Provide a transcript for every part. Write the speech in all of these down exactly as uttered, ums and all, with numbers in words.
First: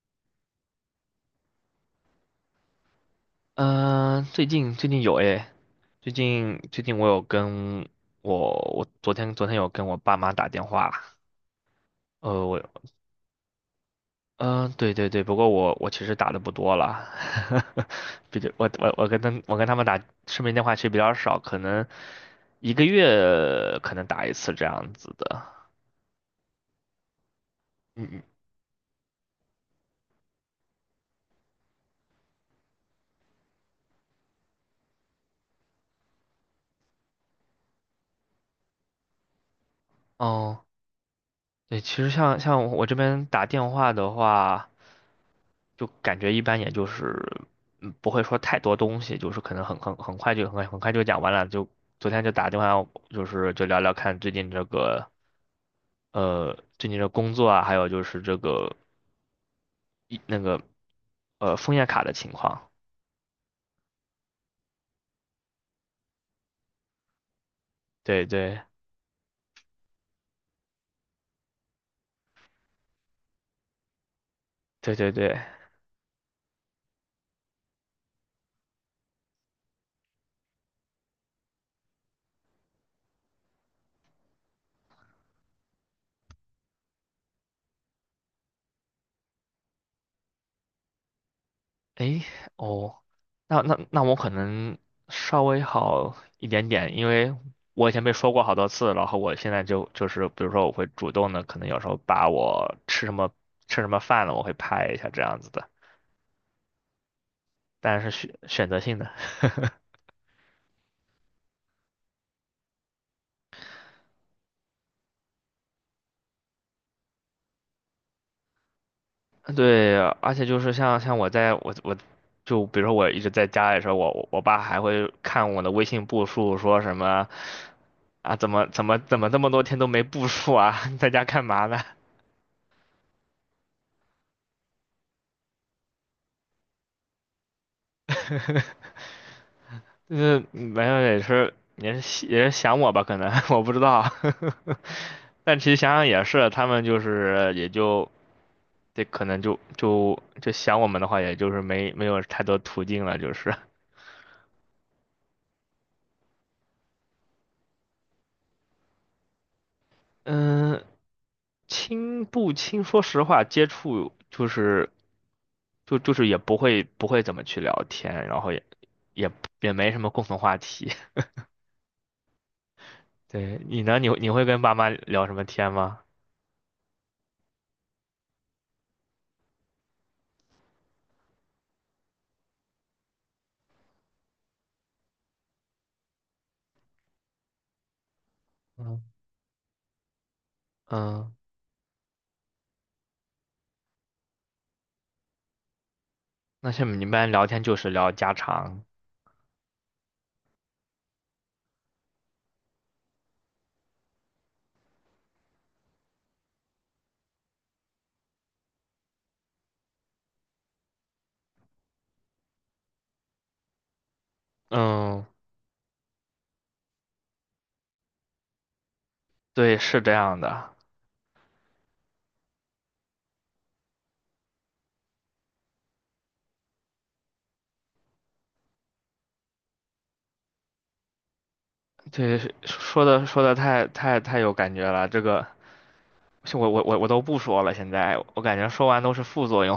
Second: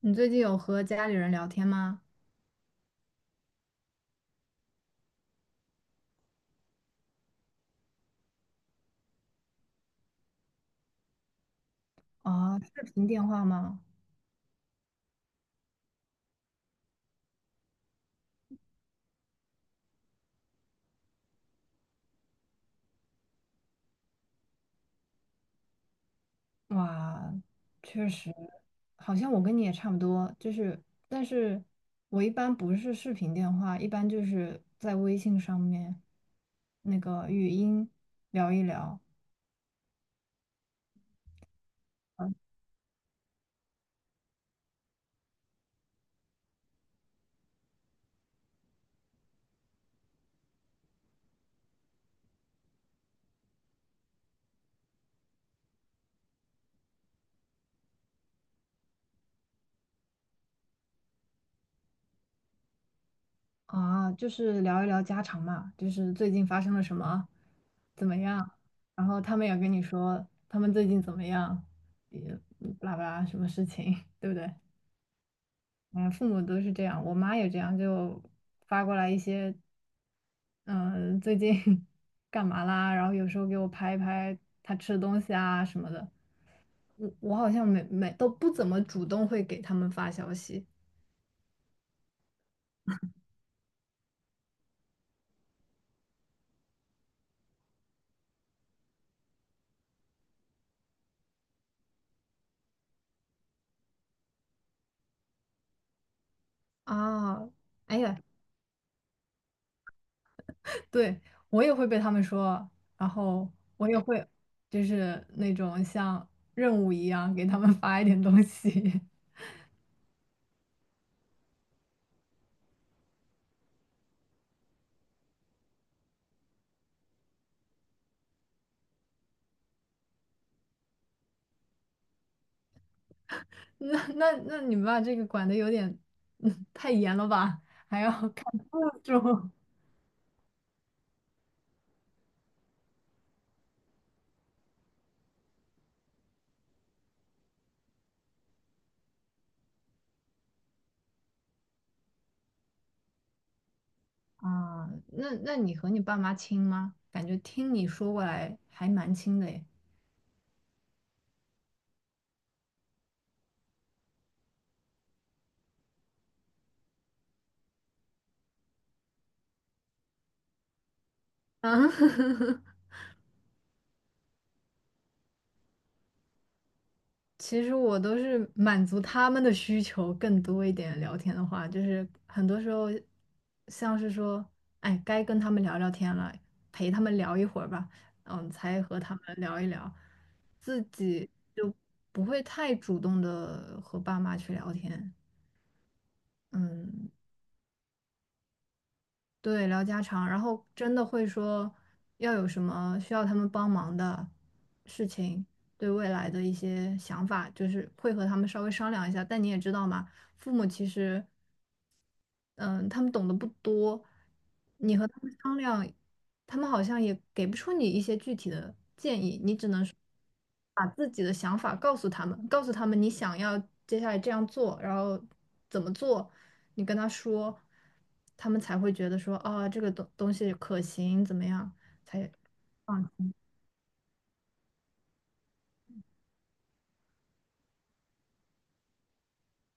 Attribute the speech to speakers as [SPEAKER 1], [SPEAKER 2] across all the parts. [SPEAKER 1] 你最近有和家里人聊天吗？
[SPEAKER 2] 嗯、最近最近有诶，最近最近我有跟我我昨天昨天有跟我爸妈打电话，呃
[SPEAKER 1] 啊，
[SPEAKER 2] 我
[SPEAKER 1] 视频电话吗？
[SPEAKER 2] 嗯、呃对对对，不过我我其实打的不多了，比较我我我跟他们我跟他们打视频电话其实比较少，可能一个月可能打一次这样子的，
[SPEAKER 1] 哇，
[SPEAKER 2] 嗯
[SPEAKER 1] 确
[SPEAKER 2] 嗯，
[SPEAKER 1] 实。好像我跟你也差不多，就是，但是我一般不是视频电话，一般就是在微信上面那个语音聊一聊。
[SPEAKER 2] 哦，对，其实像像我这边打电话的话，就感觉一般，也就是嗯不会说太多东西，就是可能很很很快就很很快就讲完了。就昨天就打电话，就是就聊聊看最近这个呃最近的工作啊，还有就是这个一那个呃枫叶卡的情况。
[SPEAKER 1] 啊，就是聊一聊家常嘛，就是最近发生了什么，怎么
[SPEAKER 2] 对
[SPEAKER 1] 样，
[SPEAKER 2] 对
[SPEAKER 1] 然后他们也跟你说他们最近怎么样，也嗯巴拉巴拉什么事情，对不对？
[SPEAKER 2] 对对对，
[SPEAKER 1] 嗯，父母都是这样，我妈也这样，就发过来一些，嗯、最近 干嘛啦？然后有时候给我拍一拍她吃的东西啊什么的。我我好像没没都不怎么主动会给他们发消息
[SPEAKER 2] 诶，哦，那那那我可能稍微好一点点，因为我以前被说过好多次，然后我现在就就是，比如说我会主动的，可能有时候把我吃什么吃什么饭了，我会拍一下这样子的，
[SPEAKER 1] 啊。哎
[SPEAKER 2] 但是
[SPEAKER 1] 呀，
[SPEAKER 2] 选选择性的。
[SPEAKER 1] 对，我也会被他们说，然后我也会就是那种像任务一样给他们发一点东西。
[SPEAKER 2] 对，而且就是像像我在我我就比如说我一直在家里的时候，我我爸还会看我的微信步数，说什么啊怎么怎么怎么这么多天都没步数啊，在家干嘛呢？
[SPEAKER 1] 那那那你们把这个管的有点 嗯，太严了吧？还要 注。
[SPEAKER 2] 就是没有也是也是也是想我吧，可能 我不知道，但其实想想也是，他们就是也就这可能就就就想我们的话，也就是没没有太多途径了，就是
[SPEAKER 1] 啊，那那你和你爸妈亲吗？感觉听你说过来还蛮亲的诶。
[SPEAKER 2] 嗯，亲不亲，说实话，接触就是就就是也不会不会怎么去聊天，然后也也也没什么共同话题。
[SPEAKER 1] 啊，
[SPEAKER 2] 对你呢，你你会跟爸妈聊什么天吗？
[SPEAKER 1] 其实我都是满足他们的需求更多一点。聊天的话，就是很多时候像是说，哎，该跟他们聊聊天了，陪他们聊一会儿吧，嗯，才和
[SPEAKER 2] 嗯，
[SPEAKER 1] 他们聊一聊，自己
[SPEAKER 2] 嗯，
[SPEAKER 1] 就不会太主动的和爸妈去聊天。
[SPEAKER 2] 那像你们一
[SPEAKER 1] 嗯，
[SPEAKER 2] 般聊天就是聊家常。
[SPEAKER 1] 对，聊家常，然后真的会说要有什么需要他们帮忙的事情，对未来的一些想法，就是会和他们稍微商量一下。但你也知道嘛，父母其实嗯，他们懂得不多，你和他
[SPEAKER 2] 嗯，
[SPEAKER 1] 们商量，他们好像也给不出你一些具体的建议，你只
[SPEAKER 2] 对，
[SPEAKER 1] 能说
[SPEAKER 2] 是这样的。
[SPEAKER 1] 把自己的想法告诉他们，告诉他们你想要接下来这样做，然后怎么做，你跟他说，他们才会觉得说啊，这个东东西可行，怎么样才
[SPEAKER 2] 对，说
[SPEAKER 1] 放
[SPEAKER 2] 的
[SPEAKER 1] 弃。
[SPEAKER 2] 说的太太太有感觉了，这个我我我我都不说了，现在我感觉说完都是副作用。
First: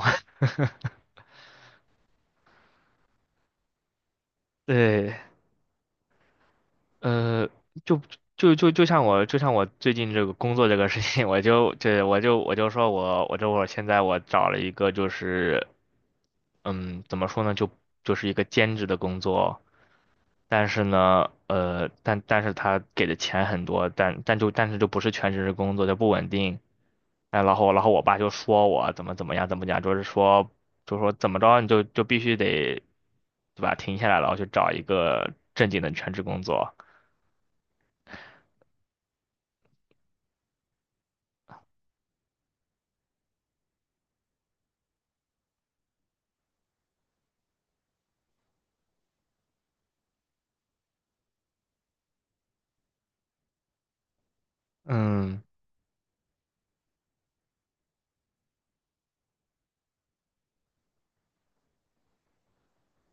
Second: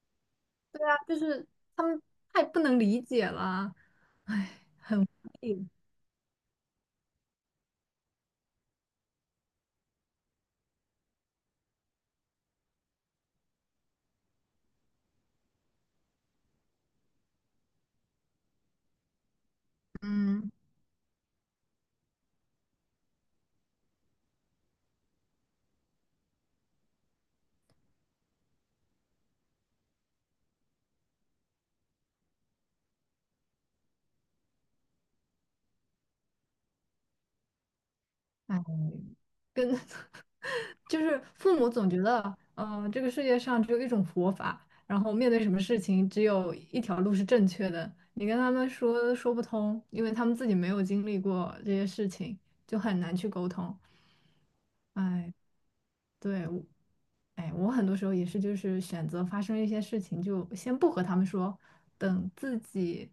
[SPEAKER 1] 对啊，就 是他们太不能理解了啊，唉，
[SPEAKER 2] 对，呃，就就就就像我就像我最近这个工作这个事情，我就这我就我就说我我这会儿现在我找了一个就是嗯怎么说呢，就就是一个兼职的工作，
[SPEAKER 1] 嗯，
[SPEAKER 2] 但是呢呃但但是他给的钱很多，但但就但是就不是全职的工作，就不稳定。哎，然后然后我爸就说我怎么怎么样怎么讲，就是说就说怎么着你就就必须得，对吧？停下来，然后去找一个正经的全职工作。
[SPEAKER 1] 嗯唉。就是父母总觉得，嗯，这个世界上只有一种活法，然后面对什么事情只有一条路是正确的。你跟他们说说不通，因为他们自己没有经历过这些事情，就很难去沟通。哎，
[SPEAKER 2] 嗯，
[SPEAKER 1] 对，我，哎，我很多时候也是，就是选择发生一些事情，就先不和他们说，等自己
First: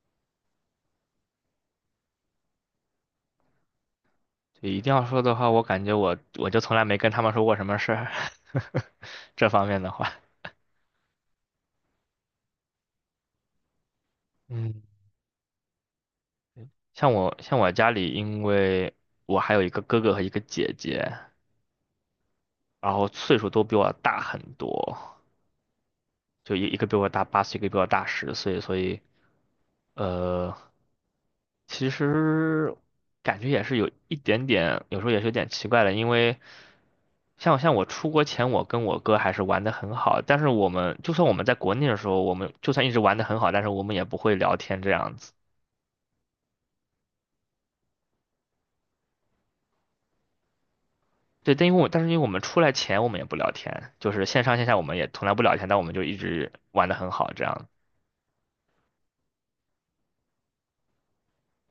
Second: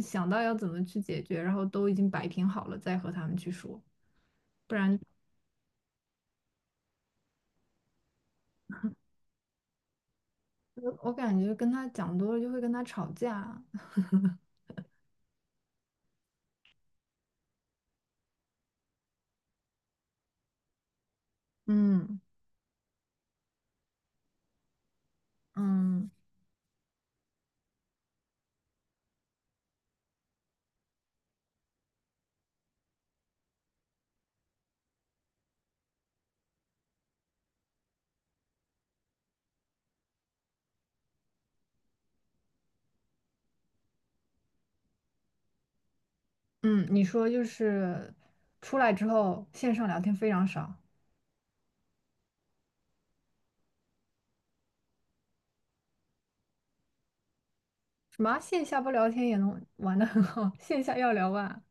[SPEAKER 1] 想到要怎么去解决，然后都已经摆平好了，再和他们去说，
[SPEAKER 2] 对，
[SPEAKER 1] 不
[SPEAKER 2] 一定
[SPEAKER 1] 然
[SPEAKER 2] 要说的话，我感觉我我就从来没跟他们说过什么事儿，这方面的话。
[SPEAKER 1] 我我感觉跟他讲多了就会跟他吵架。
[SPEAKER 2] 嗯，像我像我家里，因为我还有一个哥哥和一个姐姐，
[SPEAKER 1] 嗯
[SPEAKER 2] 然后岁数都比我大很多，
[SPEAKER 1] 嗯
[SPEAKER 2] 就一一个比我大八岁，一个比我大十岁，所以呃，其实感觉也是有一点点，有时候也是有点奇怪的，因为像像我出国前，我跟我哥还是玩的很好，但是我们就算我们在国内的时候，我们就算一直玩的很好，但是我们也不会聊天这样子。
[SPEAKER 1] 嗯，你说就是出来之后线上聊天非常少，
[SPEAKER 2] 对，但因为我但是因为我们出来前我们也不聊天，就是线上线下我们也从来不聊天，但我们就一直玩的很好这样，
[SPEAKER 1] 什么线下不聊天也能玩得很好，线下要聊啊。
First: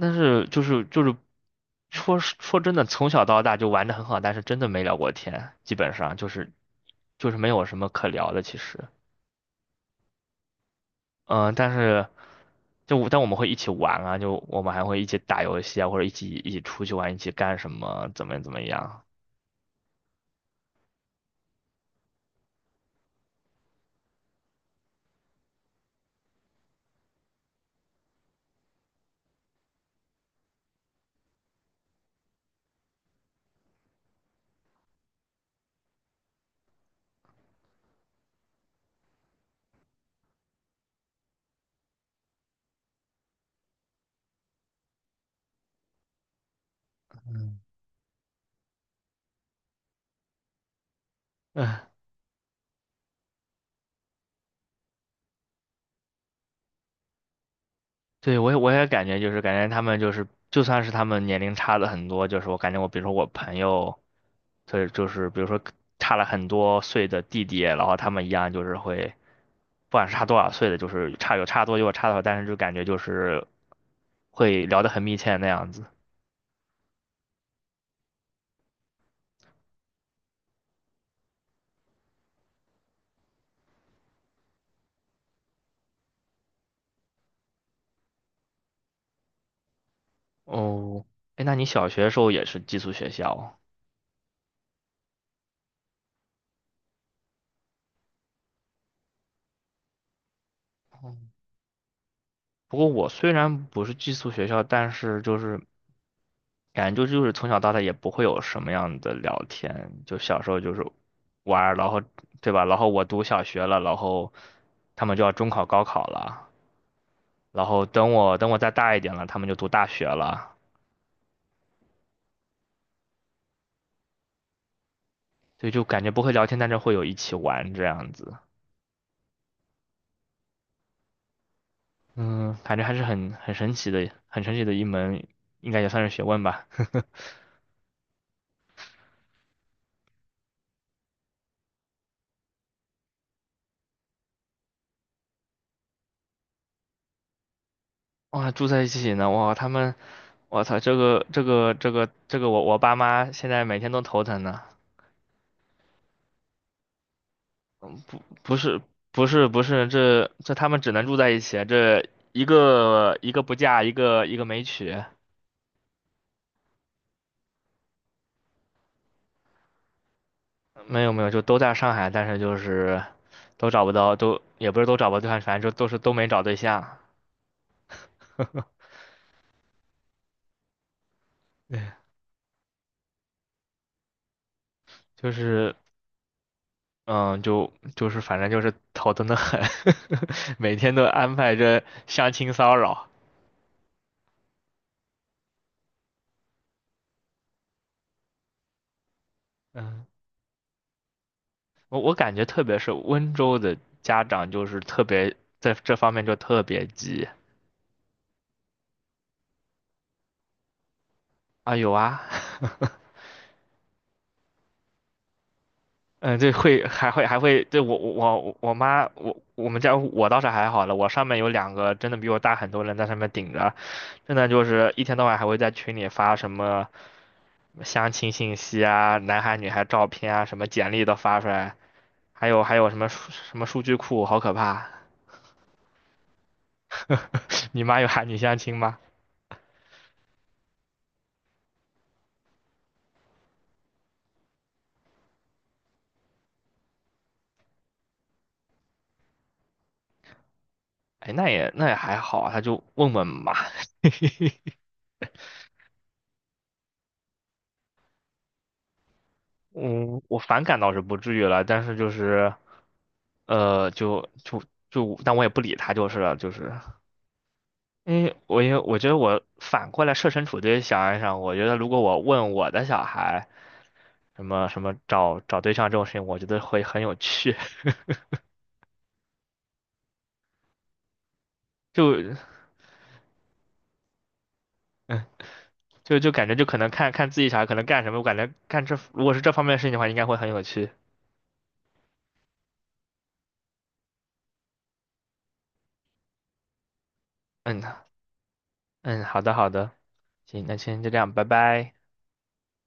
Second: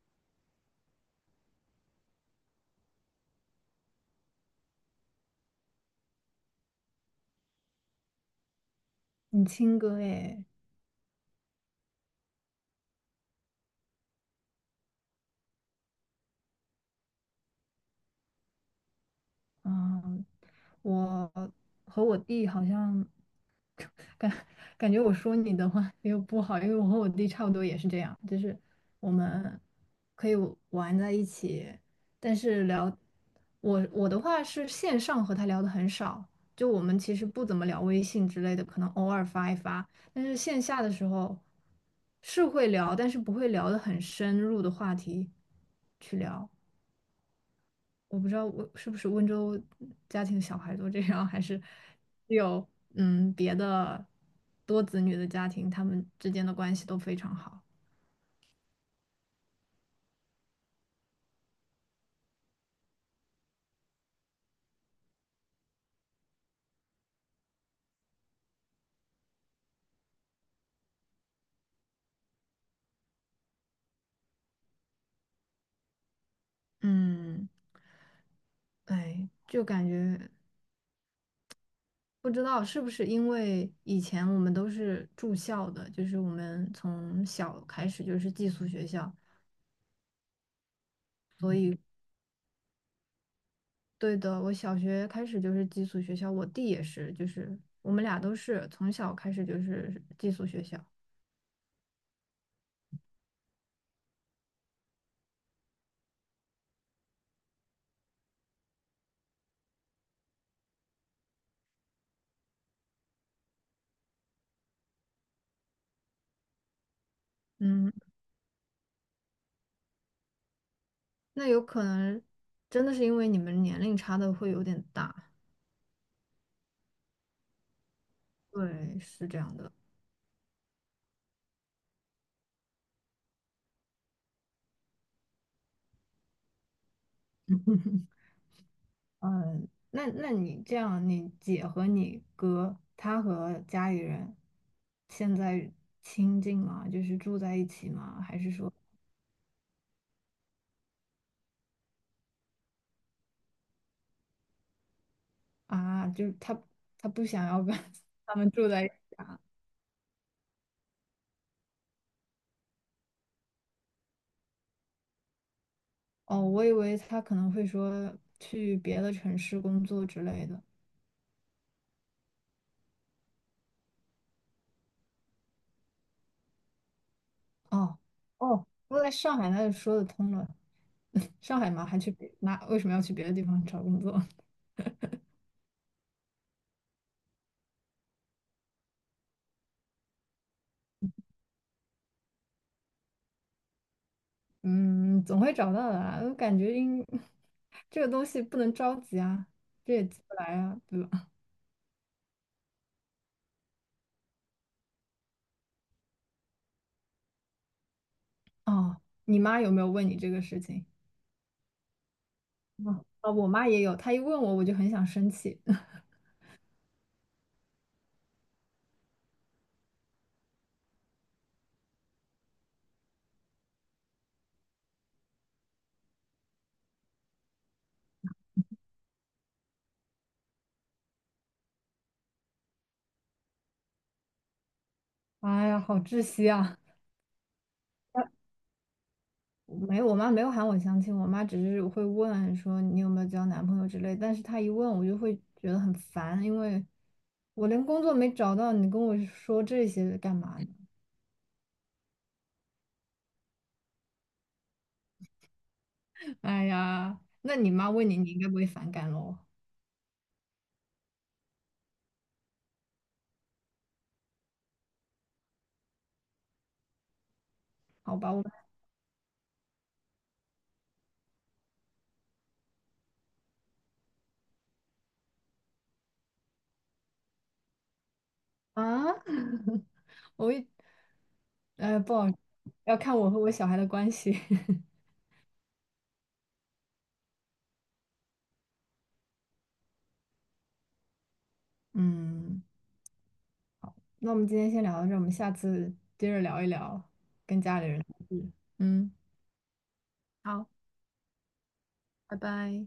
[SPEAKER 2] 但是就是就是说，说真的，从小到大就玩的很好，但是真的没聊过天，基本上就是就是没有什么可聊的，其实，
[SPEAKER 1] 你亲哥诶，
[SPEAKER 2] 嗯，但是就我但我们会一起玩啊，就我们还会一起打游戏啊，或者一起一起出去玩，一起干什么，怎么怎么样，
[SPEAKER 1] 嗯，我和我弟好像。感感觉我说你的话又不好，因为我和我弟差不多也是这样，就是我们可以玩在一起，但是聊我我的话是线上和他聊的很少，就我们其实不怎么聊微信之类的，可能偶尔发一发，但是线下的时候是会聊，但是不会聊的很深入的话题去聊。我不知道温是不是温州家庭小孩都这样，还是
[SPEAKER 2] 唉，
[SPEAKER 1] 只有嗯别的多子女的家庭，他们之间的关系都非常好。
[SPEAKER 2] 对，我也我也感觉就是感觉他们就是就算是他们年龄差的很多，就是我感觉我比如说我朋友，对，就是比如说差了很多岁的弟弟，然后他们一样就是会，不管是差多少岁的，就是差有差多有差少，但是就感觉就是会聊得很密切那样子。
[SPEAKER 1] 嗯，哎，就感觉不知道是不是因为以前我们都是住校的，就是我们从小开始就是寄宿学校。
[SPEAKER 2] 哦，哎，那你小学的时候也是寄宿学校？
[SPEAKER 1] 对的，我小学开始就是寄宿学校，我弟也是，就是我们俩都是从小开始就是寄宿学校。
[SPEAKER 2] 哦，不过我虽然不是寄宿学校，但是就是感觉就就是从小到大也不会有什么样的聊天，就小时候就是玩儿，然后对吧？然后我读小学了，然后他们就要中考、高考了，然后
[SPEAKER 1] 嗯，
[SPEAKER 2] 等我等我再大一点了，他们就读大学了，
[SPEAKER 1] 那有可能真的是因为你们年龄差的会有点大，
[SPEAKER 2] 所以就感觉不会聊天，但是会有一起玩这样子。
[SPEAKER 1] 对，是这样的。
[SPEAKER 2] 嗯，感觉还是很很神奇的，很神奇的一门，应该也算是学问吧。
[SPEAKER 1] 那那你这样，你姐和你哥，他和家里人现在亲近吗？就是住在一起吗？还
[SPEAKER 2] 哇，
[SPEAKER 1] 是
[SPEAKER 2] 住
[SPEAKER 1] 说
[SPEAKER 2] 在一起呢，哇，他们，我操，这个这个这个这个我我爸妈现在每天都头疼呢。
[SPEAKER 1] 啊，就是他他不想要跟
[SPEAKER 2] 不
[SPEAKER 1] 他们
[SPEAKER 2] 不
[SPEAKER 1] 住
[SPEAKER 2] 是
[SPEAKER 1] 在一起？
[SPEAKER 2] 不是不是，这这他们只能住在一起啊，这一个一个不嫁，一个一个没娶，
[SPEAKER 1] 哦，我以为他可能会说去别的城市工作之类的。
[SPEAKER 2] 没有没有，就都在上海，但是就是都找不到，都也不是都找不到对象，反正就都是都没找对象，
[SPEAKER 1] 哦哦，我在上海那就说得通了。上 海
[SPEAKER 2] 对，
[SPEAKER 1] 嘛，还去别那为什么要去别的地方找工作？
[SPEAKER 2] 就是嗯，就就是反正就是头疼的很，每天都安排着相亲骚扰，
[SPEAKER 1] 嗯，总会找到的啦。我感觉应 这个东西不能着急啊，这
[SPEAKER 2] 嗯，
[SPEAKER 1] 也急不来啊，对吧？
[SPEAKER 2] 我我感觉特别是温州的家长就是特别在这方面就特别急，
[SPEAKER 1] 哦，你妈有没有问你这个事情？
[SPEAKER 2] 啊，有啊。
[SPEAKER 1] 啊、哦，啊我妈也有，她一问我，我就很想生气。
[SPEAKER 2] 嗯，对，会还会还会，对，我我我我妈我我们家我倒是还好了，我上面有两个真的比我大很多人在上面顶着，真的就是一天到晚还会在群里发什么相亲信息啊、男孩女孩照片啊、什么简历都发出来，还有还有什么数什么数据库，好可怕！
[SPEAKER 1] 哎呀，好窒息啊！
[SPEAKER 2] 你妈有喊你 相亲吗？
[SPEAKER 1] 没有，我妈没有喊我相亲，我妈只是会问说你有没有交男朋友之类，但是她一问我就会觉得很烦，因为我连工作没找到，你跟我说这些干嘛呢？
[SPEAKER 2] 哎，那也那也还好啊，她就问问嘛。
[SPEAKER 1] 哎呀，那你妈问你，你应该不会反感喽？
[SPEAKER 2] 嗯，我反感倒是不至于了，但是就是，呃，就就就，但我也不理他就是了，就是，
[SPEAKER 1] 好
[SPEAKER 2] 因
[SPEAKER 1] 吧，
[SPEAKER 2] 为
[SPEAKER 1] 我。
[SPEAKER 2] 我也我觉得我反过来设身处地想一想，我觉得如果我问我的小孩什么什么找找对象这种事情，我觉得会很有趣，
[SPEAKER 1] 啊，我一，呃，
[SPEAKER 2] 就
[SPEAKER 1] 不好，要看我和我小孩的关系。
[SPEAKER 2] 嗯，就就感觉就可能看看自己小孩可能干什么，我感觉干这如果是这方面的事情的话，应该会很有趣。
[SPEAKER 1] 嗯，那我们今天先聊到这儿，我们下次接着聊一聊跟家
[SPEAKER 2] 嗯
[SPEAKER 1] 里人的事。嗯，
[SPEAKER 2] 嗯，好的好的，行，
[SPEAKER 1] 好，
[SPEAKER 2] 那今天就这样，拜拜。
[SPEAKER 1] 拜拜。